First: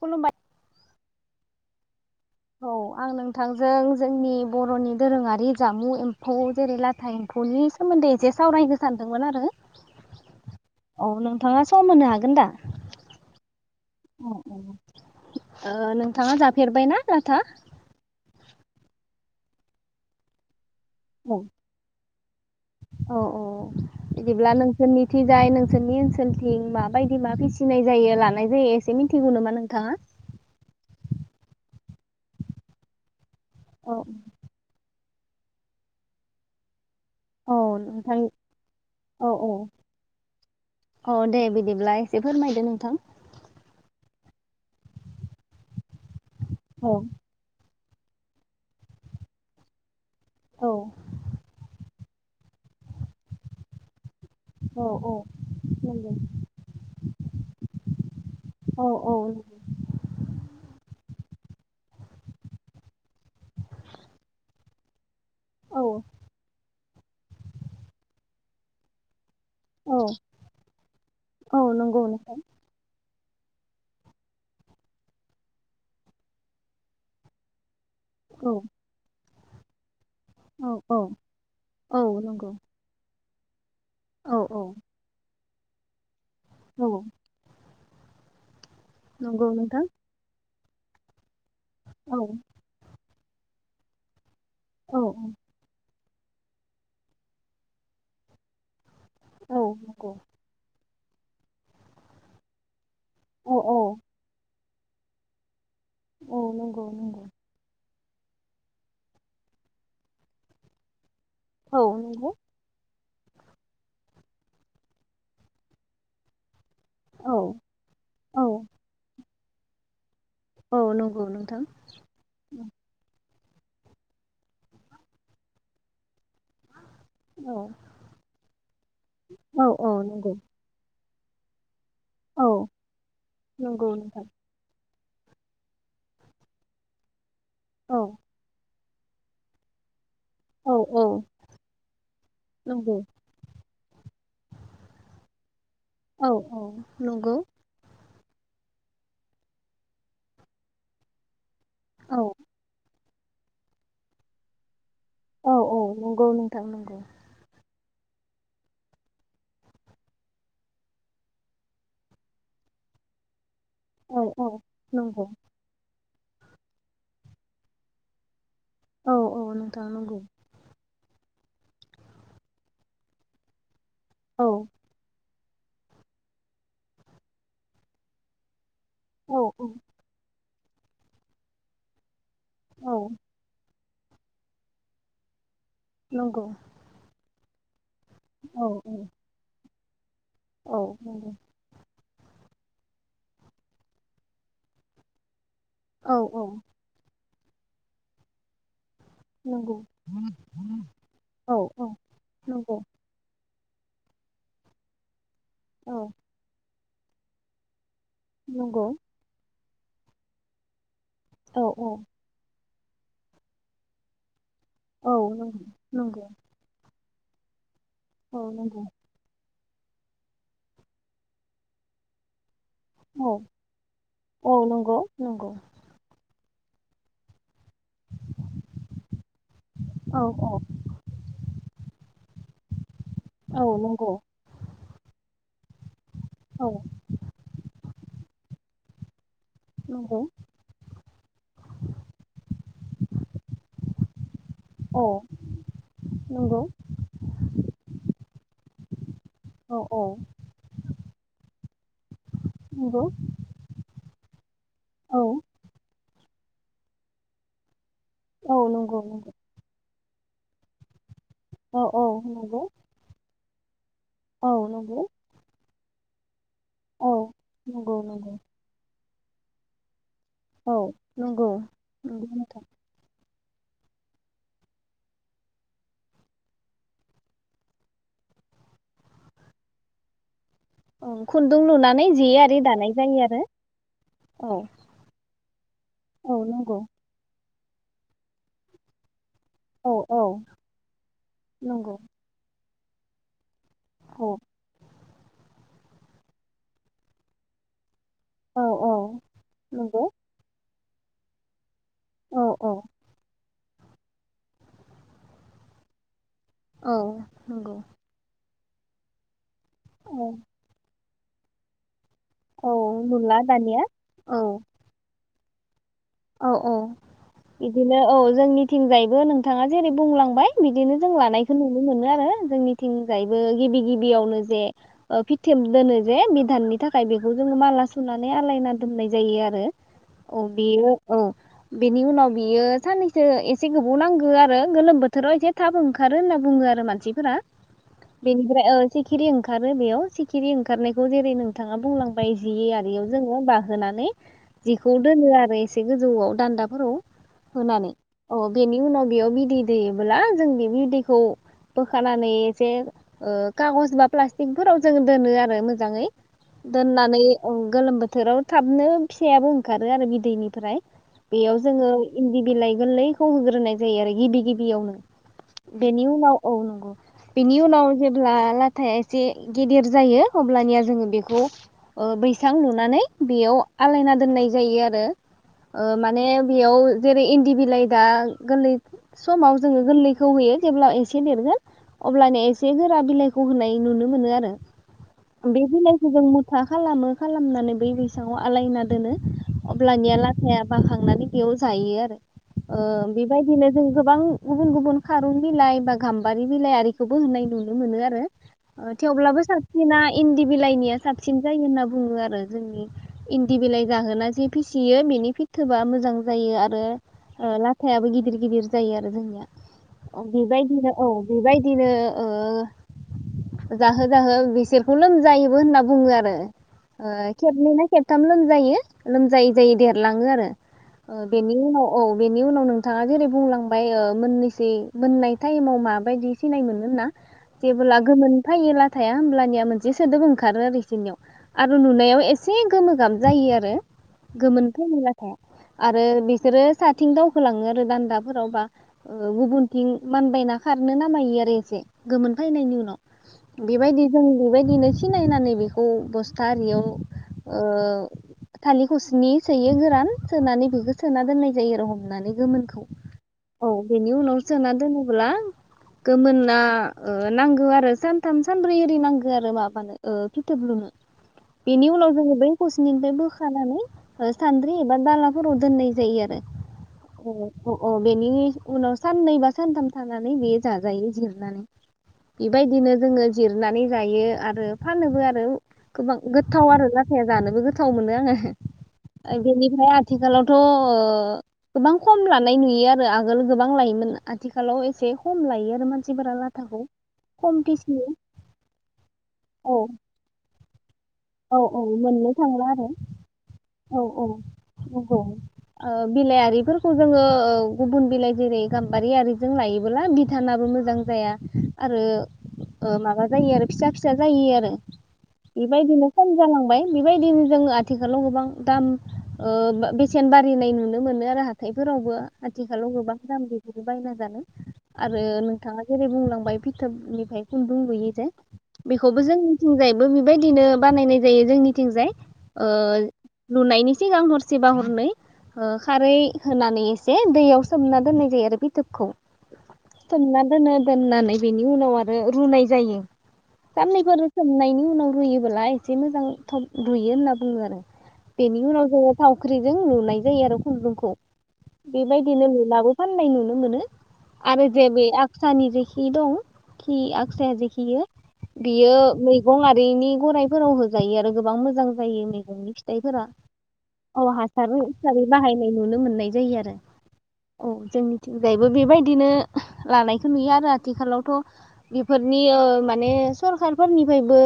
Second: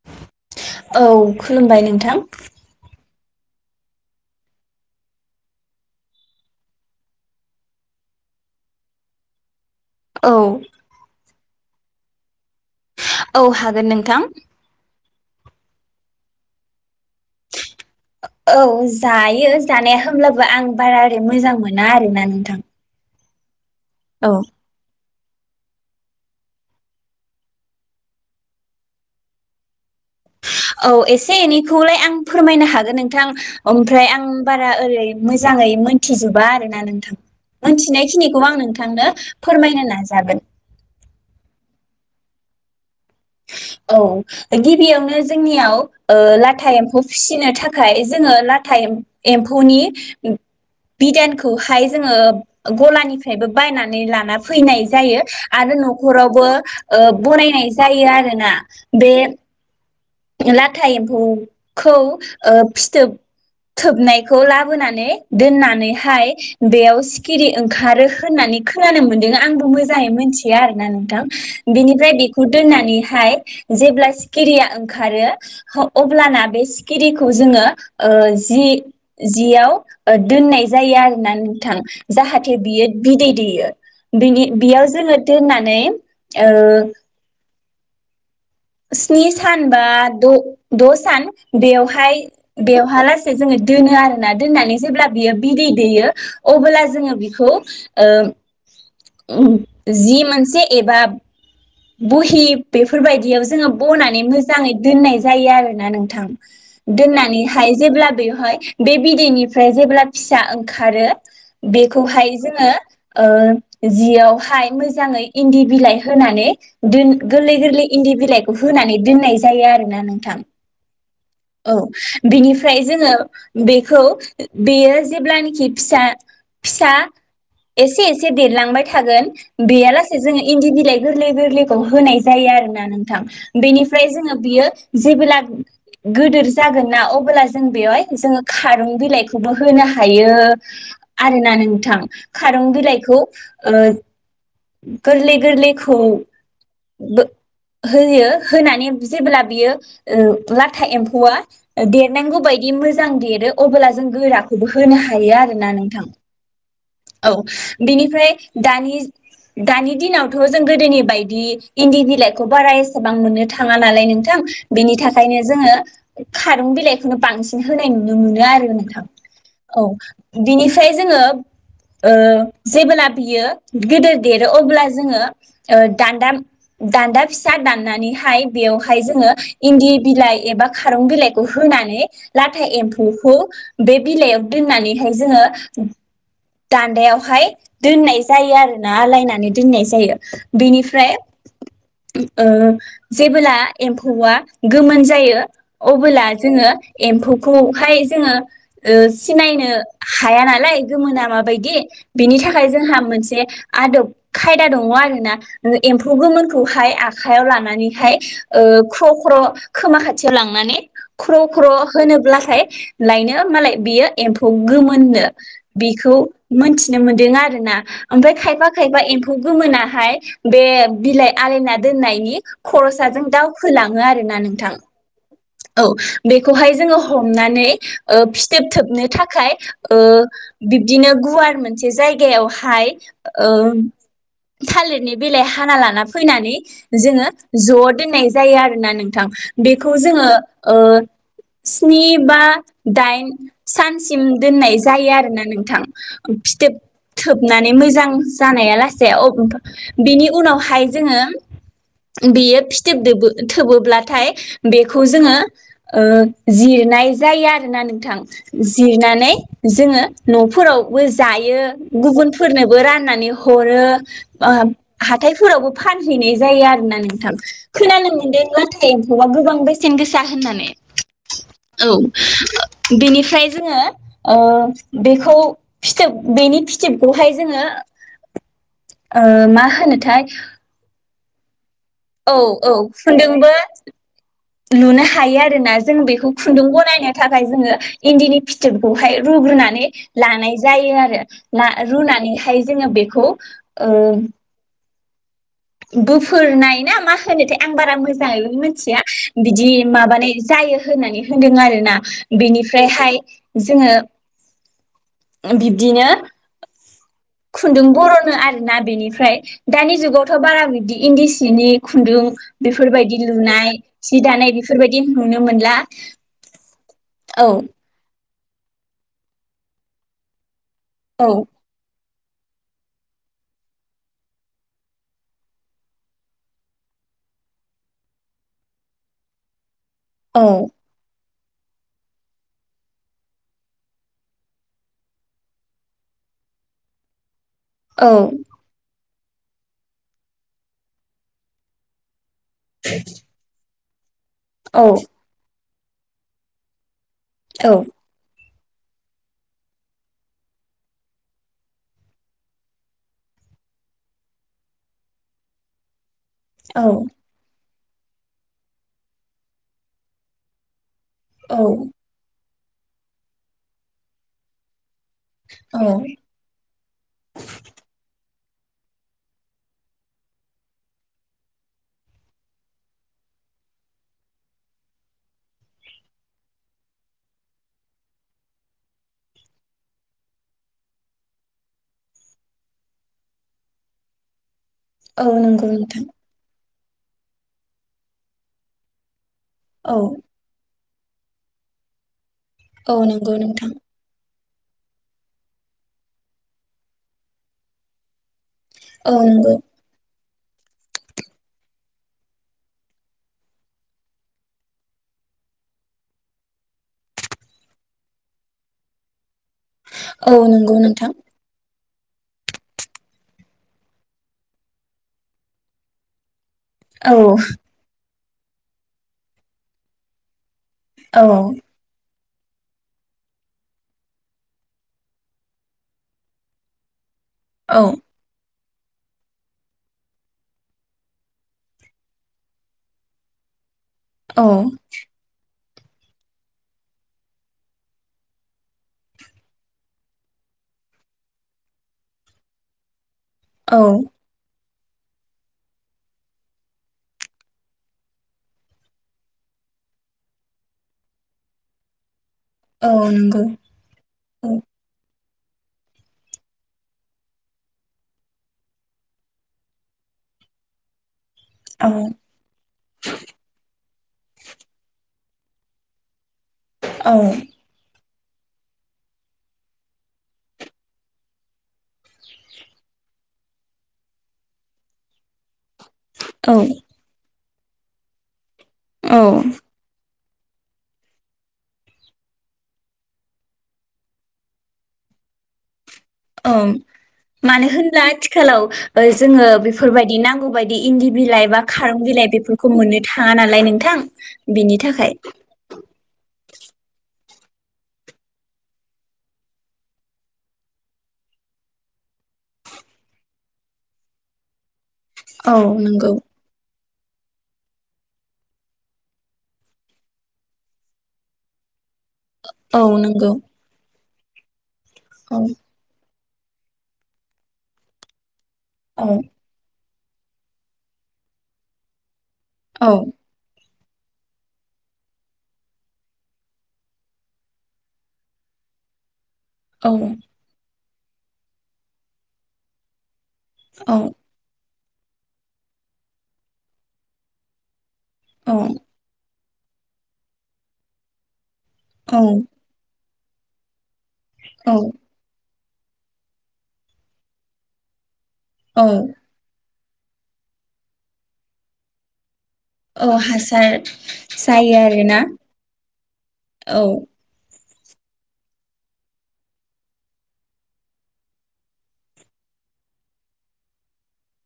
खुलुमबाय औ खुलुमबाय नोंथां औ आं नोंथांजों जोंनि बर'नि दोरोङारि जामु एम्फौ जेरै लाथा एम्फौनि सोमोन्दै एसे सावरायनो सानदोंमोन आरो। औ नोंथाङा सम होनो हागोन दा औ हाग अ औ ओ नोंथाङा जाफेरबायना लाथा? औ जायो जानाया होमब्लाबो आं बारा ओरै मोजां मोना आरो ना नोंथां? अ अह औ बिदिब्ला नोंसोरनि थिजाय नोंसोरनि ओनसोलथिं माबायदि मा फिसिनाय जायो लानाय जायो एसे मिथिगौ नामा नोंथाङा? औ एसे एनैखौलाय आं फोरमायनो हागोन नोंथां। औ ओमफ्राय आं बारा ओरै मोजाङै मोनथिजोबा आरो ना नोंथां? औ नोंथां मोनथिनायखिनिखौ आं नोंथांनो फोरमायनो नाजागोन। अ दे बिदिब्ला एसे फोरमायदो नोंथां। औ गिबियावनो जोंनियाव ओ लाथा औ एम्फौ फिसिनो था खाय जोङो लाथा एम्फौनि औ बिदानखौ हाइ जोङो गनिफ्रायबो बायनानै ला ना औ फैनाय औ जायो आरो नंगौ न'खावबो ओ बनायनाय जायो आर रोना औ बे औ लाथा एम्फौखौ ओ फिथोब थोबनायखौ लाबोनानै औ दोननानैहाय बेयाव सिखिरि ओंखारो होननानै खोनानो मोन्दों आं। आंबो औ मोजाङै मोनथिया आरोना नोंथां औ नंगौ बेनिफ्राय नोंथां बेखौ दोननानैहाय जेब्ला सिखिरिया ओं ओंखारो अब्लाना बे सिखिरिखौ जोङो ओ औ जि जियाव ओ दोननाय औ जायो औ आरोना नोंथां औ नंगौ जाहाथे बियो बिदै दैयो औ बिनि औ बेयाव जोङो दोन्नानै ओ औ स्नि नंगौ सानबा नोंथां द' द' सान औ बेयावहाय बेवहा लास जोङो दोनो आरो ना दोन्नानै औ जेब्ला बियो बिदै दैयो अबोब्ला जोङो बिखौ ओ उम औ नंगौ जि मोनसे एबा बहि बेफोरबायदियाव औ जोङो औ बनानै मोजां मोजाङै दोननाय जायो आरो ना नोंथां औ नंगौ नंगौ दोननानैहाय जेब्ला बेवहाय बे बिदैनिफ्राय जेब्ला फिसा ओंखारो औ नंगौ बेखौहाय जोङो ओ जियावहाय मोजाङै इन्दि बिलाइ होनानै दोन औ गोरलै गोरलै इन्दि बिलाइखौ औ होनानै दोननाय जायो आरो ना नों औ नं औ बिनिफ्राय जोङो बेखौ बेयो जेब्लानाखि फिसा फिसा औ एसे एसे देरलांबाय थागोन औ औ गैयालासे नंगौ जो इन्दि बिलाइ गोरलै गोरलै खौ होनाय औ जायो आरोना नोंथां नंगौ बेनिफ्राय नोंथां जोङो बियो जेबोला गोदोर जागोन ना अब्ला जों औ बेवहाय जों खारोमो बिलाइखौबोथ' होना हायो औ औ आरोना नोंथां खारं नंगौ औ नंगौ बिलाइखौ ओ गोरलै गोरलैखौ औ औ होयो होनानै जेब्ला बियो ओ था एम्फौआ देरनांगौ बायदि मोजां मोजां देरो अबोब्ला जों गोराखौबो होनो हायो आरोना औ नोंथां नंगौ नोंथां नंगौ औ बिनिफ्राय दानि दानि दिनावथ' जों गोदोनि बायदि इन्दि बिलाइखौ बारा एसेबां मोननो था थाङा नालाय औ नोंथां औ बिनि नंगौ थाखायनो खारुन बिलाइखौनो बांसिन होनाय नुनो मोनो आरो थां औ नोंथां औ नंगौ बिनिफ्राय जोङो ओ जेबोला बियो गिदिर औ देरो अब्ला जोङो ओ दान्दा दान्दा फिसा दाननानैहाय बेयाव जोङो औ औ इन्दि बिलाइ एबा खारं बिलाइखौ होनानै लाथा एमफुखौ बे बिलाइयाव दोननानैहाय जोङो नंगौ दान्दायावहाय दोननाय जायो औ आरोना आलायनानै दोननाय जायो औ बेनिफ्राय नंगौ ओ जेबोब्ला एम्फौआ गोमोन जायो [inaudible] औ अबोला औ जोङो एम्फौ खौहाय जोङो ओ सिनायनो नंगौ हाया नालाय गोमोना औ माबायदि औ बेनि थाखाय नंगौ जोंहा मोनसे आदब खायदा दङ आरो ना औ एम्फौ गोमोनखौहाय आखाइयाव लानानै हाय ओ नंगौ ख्र' ख्र' खोमा लांनानै ख्र' औ ख्र' औ होनोब्लाथाय लायनो मालाय बियो एम्फौ खौ औ गोमोननो नंगौ बेखौ नंगौ मोनथि नो मोनदों आरो ना ओमफ्राय औ खायफा नंगौ खायफा एम्फौ गोमोनाहाय बे बिलाइ आलायना दोननायनि औ खर'साजों दाउ खोलाङो आरो ना औ नोंथां नंगौ नंगौ औ बे बेखौहाय जोङो हमनानै ओ फिथोबथोबनो थाखाय ओ औ औ बिब्दिनो गुवार मोनसे जाय गायावहाय ओ औ नंगौ थालिरनि बेलायाव हाना लाना फैनानै औ जोङो ज' दोननाय जायो आरोना नोंथां। बेखौ नंगौ जोङो ओ स्नि बा डाइन सान सिम दोननाय औ जायो आरोना नोंथां नंगौ फिथोब थोबनानै मोजां जानाया लासे औ औ बिनि उनावहाय जोङो बेयो नंगौ फिथोबदोबो थोबोब्लाथाय [inaudible] बेखौ औ जोङो ओ जिरनाय जायो आरो ना नों थां नंगौ नंगौ जिरनानै जोङो न'फोराव जायो औ औ नंगौ गुबुनफोरनोबो राननानै हरो औ नंगौ हाथायफोरावबो फानहैनाय जायो आरोना औ नोंथां नंगौ खोनानो नंगौ मोनदों लाथा एम्फौ गोबां बेसेन गोसा होननानै औ नंगौ नंगौ नोंथां औ बिनिफ्राय जोङो ओ बेखौ फिथोब बेनि फिथोबखौहाय जोङो ओ मा होनोथाय खुन्दुं लुनानै जे औ आरि औ दानाय जायो आरो खुनदुंबो औ लुनो हायो [unintelligible] जों बेखौ औ खुन्दुं नंगौ बनायनो थाखाय जोङो इन्दिनि फिथोबखौहाय रुग्रोनानै औ औ लानाय जायो आरो नंगौ रुनानैहाय जोङो बेखौ ओ औ गोफुरनाय ना मा होनोथाय आं बारा मोजां जाङै औ औ मोनथिया बिदि नंगौ माबानाय जायो होनानै होनदों आरोना औ औ बिनिफ्रायहाय जोङो बिब्दिनो औ नंगौ खुन्दुं बर'नो आरो ना बेनिफ्राय दानि औ जुगाव थ बारा बिदि इन्दि सिनि खुन्दुं औ बेफोरबायदि नुला लुनाय दानिया सि औ दानाय बेफोरबायदि नुनो मोनला औ औ औ बिदिनो औ जोंनिथिंजायबो नोंथाङा जेरै बुंलांबाय बिदिनो जों औ लानायखौ नुनो मोनो आरो आरो जोंनिथिंजायबो गिबि गिबियावनो जे ओ फिथोब दोनो जे बिधाननि थाखाय बेखौ जोङो माला सुनानै आलायना दोननाय जायो आरो अ औ बेयो औ बेनि उनाव बियो साननैसो एसे गोबाव नांगो आरो गोलोम बोथोराव एसे थाब ओंखारो होनना बुङो आरो मानसिफोरा औ बेनिफ्राय ओ सिखिरि ओंखारो बेयाव सिखिरि ओंखारनायखौ जेरै नोंथाङा बुंलां बाय जि आरियाव जोङो बा होनानै औ जिखौ दोनो आरो एसे गोजौआव दान्दाफोराव होननानै अ बेनि उनाव बेयाव बिदै दैयोब्ला जों बे बिदैखौ बोखानानै एसे ओ कागज बा प्लास्टिकफोराव जों दोनो आरो मोजाङै औ दोननानै उम गोलोम बोथोराव थाबनो फिसायाबो ओंखारो आरो बिदैनि ओमफ्राय औ बेयाव जोङो इनदि बिलाइ गोरलैखौ होग्रोनाय जायो आरो गिबि गिबियावनो औ बेनि उनाव औ नंगौ बेनि उनाव जेब्ला लाथाया एसे गेदेर जायो अब्लानिया जोङो बेखौ ओ बैसां लुनानै बेयाव आलायना दोननाय जायो आरो ओ माने बेयाव जेरै इन्दि बिलाइ दा गोरलै समाव जोङो गोरलैखौ होयो जेब्ला एसे देरगोन अब्लानो एसे गोरा बिलाइखौ होनाय नुनो मोनो आरो औ बे नंगौ नोंथां बिलाइखौ जों मुथा खालामो खालामनानै बै बैसाङाव आलायना दोनो औ होमब्लानिया लाथाया बाखांनानै बेयाव जायो आरो ओ औ नंगौ बेबायदिनो नोंथां जों गोबां गुबुन गुबुन खारुन बिलाइ बा गाम्बारि बिलाइ आरिखौबो होननाय नुनो मोनो आरो ओ औ थेवब्लाबो नंगौ साबसिना इन्दि बिलाइनिया साबसिन जायो होनना बुङो आरो जोंनि इन्दि बिलाइ जाहोना जे फिसियो बेनि फिथोबा मोजां जायो आरो ओ लाथायाबो गिदिर गिदिर जायो आरो जोंनिया औ नंगौ बेबायदिनो औ नोंथां बेबायदिनो ओ जाहो जाहो बिसोरखौ लोमजायोबो होनना बुङो आरो औ ओ खेबनै ना खेब थाम लोमजायो लोमजायै जायै देरलाङो आरो ओ औ बेनि उनाव औ बेनि उनाव नोंथाङा जेरै बुंलांबाय ओ मोननैसै मोननाय टाइमाव माबायदि सिनाय मोनो होनना औ जेबोला‌ गोमोन फैयो लाथाया होमब्लानिया मोनसे सोदोब ओंखारो आरो बिसोरनियाव आरो नुनायाव एसे गोमो गाब जायो आरो औ गोमोनथ' [unintelligible] आरो बिसोरो साथिं दावखोलाङो आरो दान्दाफोराव बा ओ गुबुनथिं मानबायना खारनो नामायो आरो एसे गोमोन फैनायनि उनाव औ बेबायदि जों बेबायदिनो सिनायनानै बेखौ बस्था आरियाव थालिरखौसिनि सोयो गोरान सोनानै बेखौ सोना दोननाय जायो आरो हमनानै गोमोनखौ औ नंगौ औ बेनि उनाव औ सोना दोनोब्ला गोमोना ओ नांगौ आरो सानथाम सानब्रै ओरि नांगौ आरो माबानो ओ फिथोब लुनो बेनि औ उनाव जोङो बै खौसिनिनिफाय बो नानै ओ सान्द्रि एबा दाला फोराव दोननाय जायो आरो। औ औ। बेनि उनाव साननै बा सानथाम थानानै बेयो जाजायो जिरनानै बेबायदिनो जोङो जिरनानै जायो आरो फानोबो आरो। गोबां औ गोथाव आरो लाथाया जानोबो गोथाव मोनो आं औ बेनि भाय आथिखालावथ' गोबां खम लानाय नुयो आरो आगोल गोबां लायोमोन आथिखालाव एसे खम लायो आरो मान औ मानो होनब्ला आथिखालाव ओ जोङो औ बेफोरबायदि नांगौ बायदि इन्दि बिलाइ औ बा खारं मोननो बिलाइ थांला बेफोरखौ आरो मोननो थाङ औ औ औ नोंगौ ओ बिलाइ आरिफोरखौ जोङो औ गुबुन बिलाइ जेरै गाम्बारि आरिजों लायोबोला भिधानाबो मोजां जाया आरो माबा जायो आरो फिसा फिसा जायो आरो। औ बेबायदिनो नंगौ खम जालांबाय बेबायदिनो जोङो थिखालाव गोबां दाम बेसेन बारनाय नुनो मोनो आरो हाथाय। फोरावबो औ आथिखालाव गोबां नंगौ दाम बेस बायनानै जानो। आरो औ नोंथाङा जेरै बुंलां माय फिथोबनिफ्राय खुन्दुं लुयो जे औ बेखौबो जोंनिथिंजाय बो बेबायदिनो बानायनाय जायो जोंनिथिंजाय ओ औ लुनायनि सिगां हरसेबा हरनै ओ खारै होनानै एसे दैयाव सोमना दोननाय जायो आरो फिथोबखौ औ [unintelligible] दोननानै बेनि उनाव आरो रुनाय जायो। औ साननैफोर सोमनाय नि उनाव रुयोबोला एसे मोजां थफ रुयो होनना बुङो आरो। बेनि औ उनाव जोङो ख्रिजों लुनाय जायो आरो खुन्दुंखौ बेबायदिनो औ लुनाबो फाननाय नुनो मोनो। आरो जेबो सानि जेखि दं खि आक्साया जेखियो औ बियो औ मैगं बेनि गराइफोराव होजायो आरो गोबां मोजां। जायो। दौनि औ फिथाइफोरा हासार औ हासार जायो आरोना हिसाबै बाहायनाय नुनो मोननाय जायो आरो। औ औ जोंनिथिंजायबो बेबायदिनो लानायखौ नुयो आरो आथिखालावथ' बेफोरनि ओ माने सरखारफोरनिफ्रायबो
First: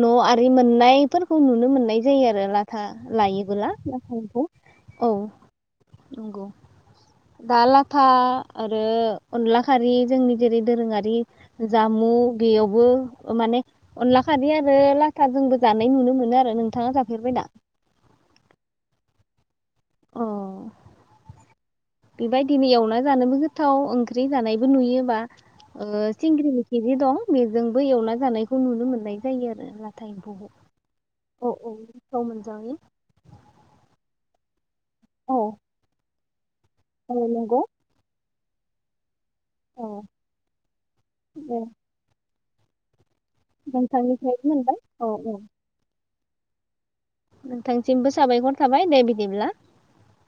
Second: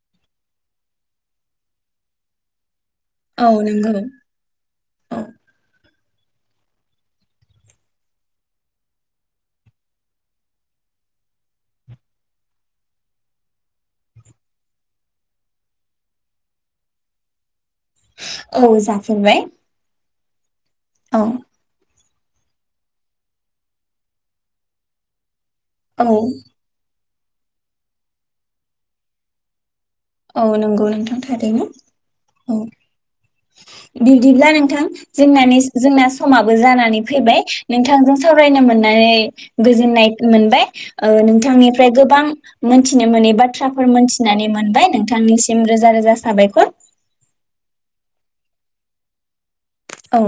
न' आरि मोननायफोरखौ नुनो मोननाय जायो आरो ना। हो औ लायोबोला नंगौ एम्फखौ औ। नंगौ दा लाथा आरो अनला खारि जोंनि जेरै दोरोङारि जामु बेयावबो माने अनला खारि आरो लाथा जोंबो जानाय नुनो मोनो आरो नों। थाङा जाफेरबाय ना। औ जाफेरबाय। अ औ। बेबायदिनो एवना जानोबो गोथाव ओंख्रि जानायबो नुयोबा। ओ औ सिंग्रि मिखिबो दं। बेजोंबो एवना जानायखौ नुनो मोननाय जायो आरो ला। थाइम्फौ औ नंगौ नोंथां औ औ थाव मोजाङै। बिदिब्ला नोंथां औ जोंना जोंना समाब जानानै औ फैबाय नंगौ नोंथांजों सावरायनो मोननानै गोजोननाय मोनबाय ओ दे नोंथांनिफ्राय गोबां मोनथि थिनो मोनै बाथ्राफोर नोंथांनिफ्रायबो मोनथिनानै मोनबाय औ औ नोंथांनिसिम रोजा रोजा साबायखर नोंथांसिमबो साबायखर थाबाय दे बिदिब्ला औ।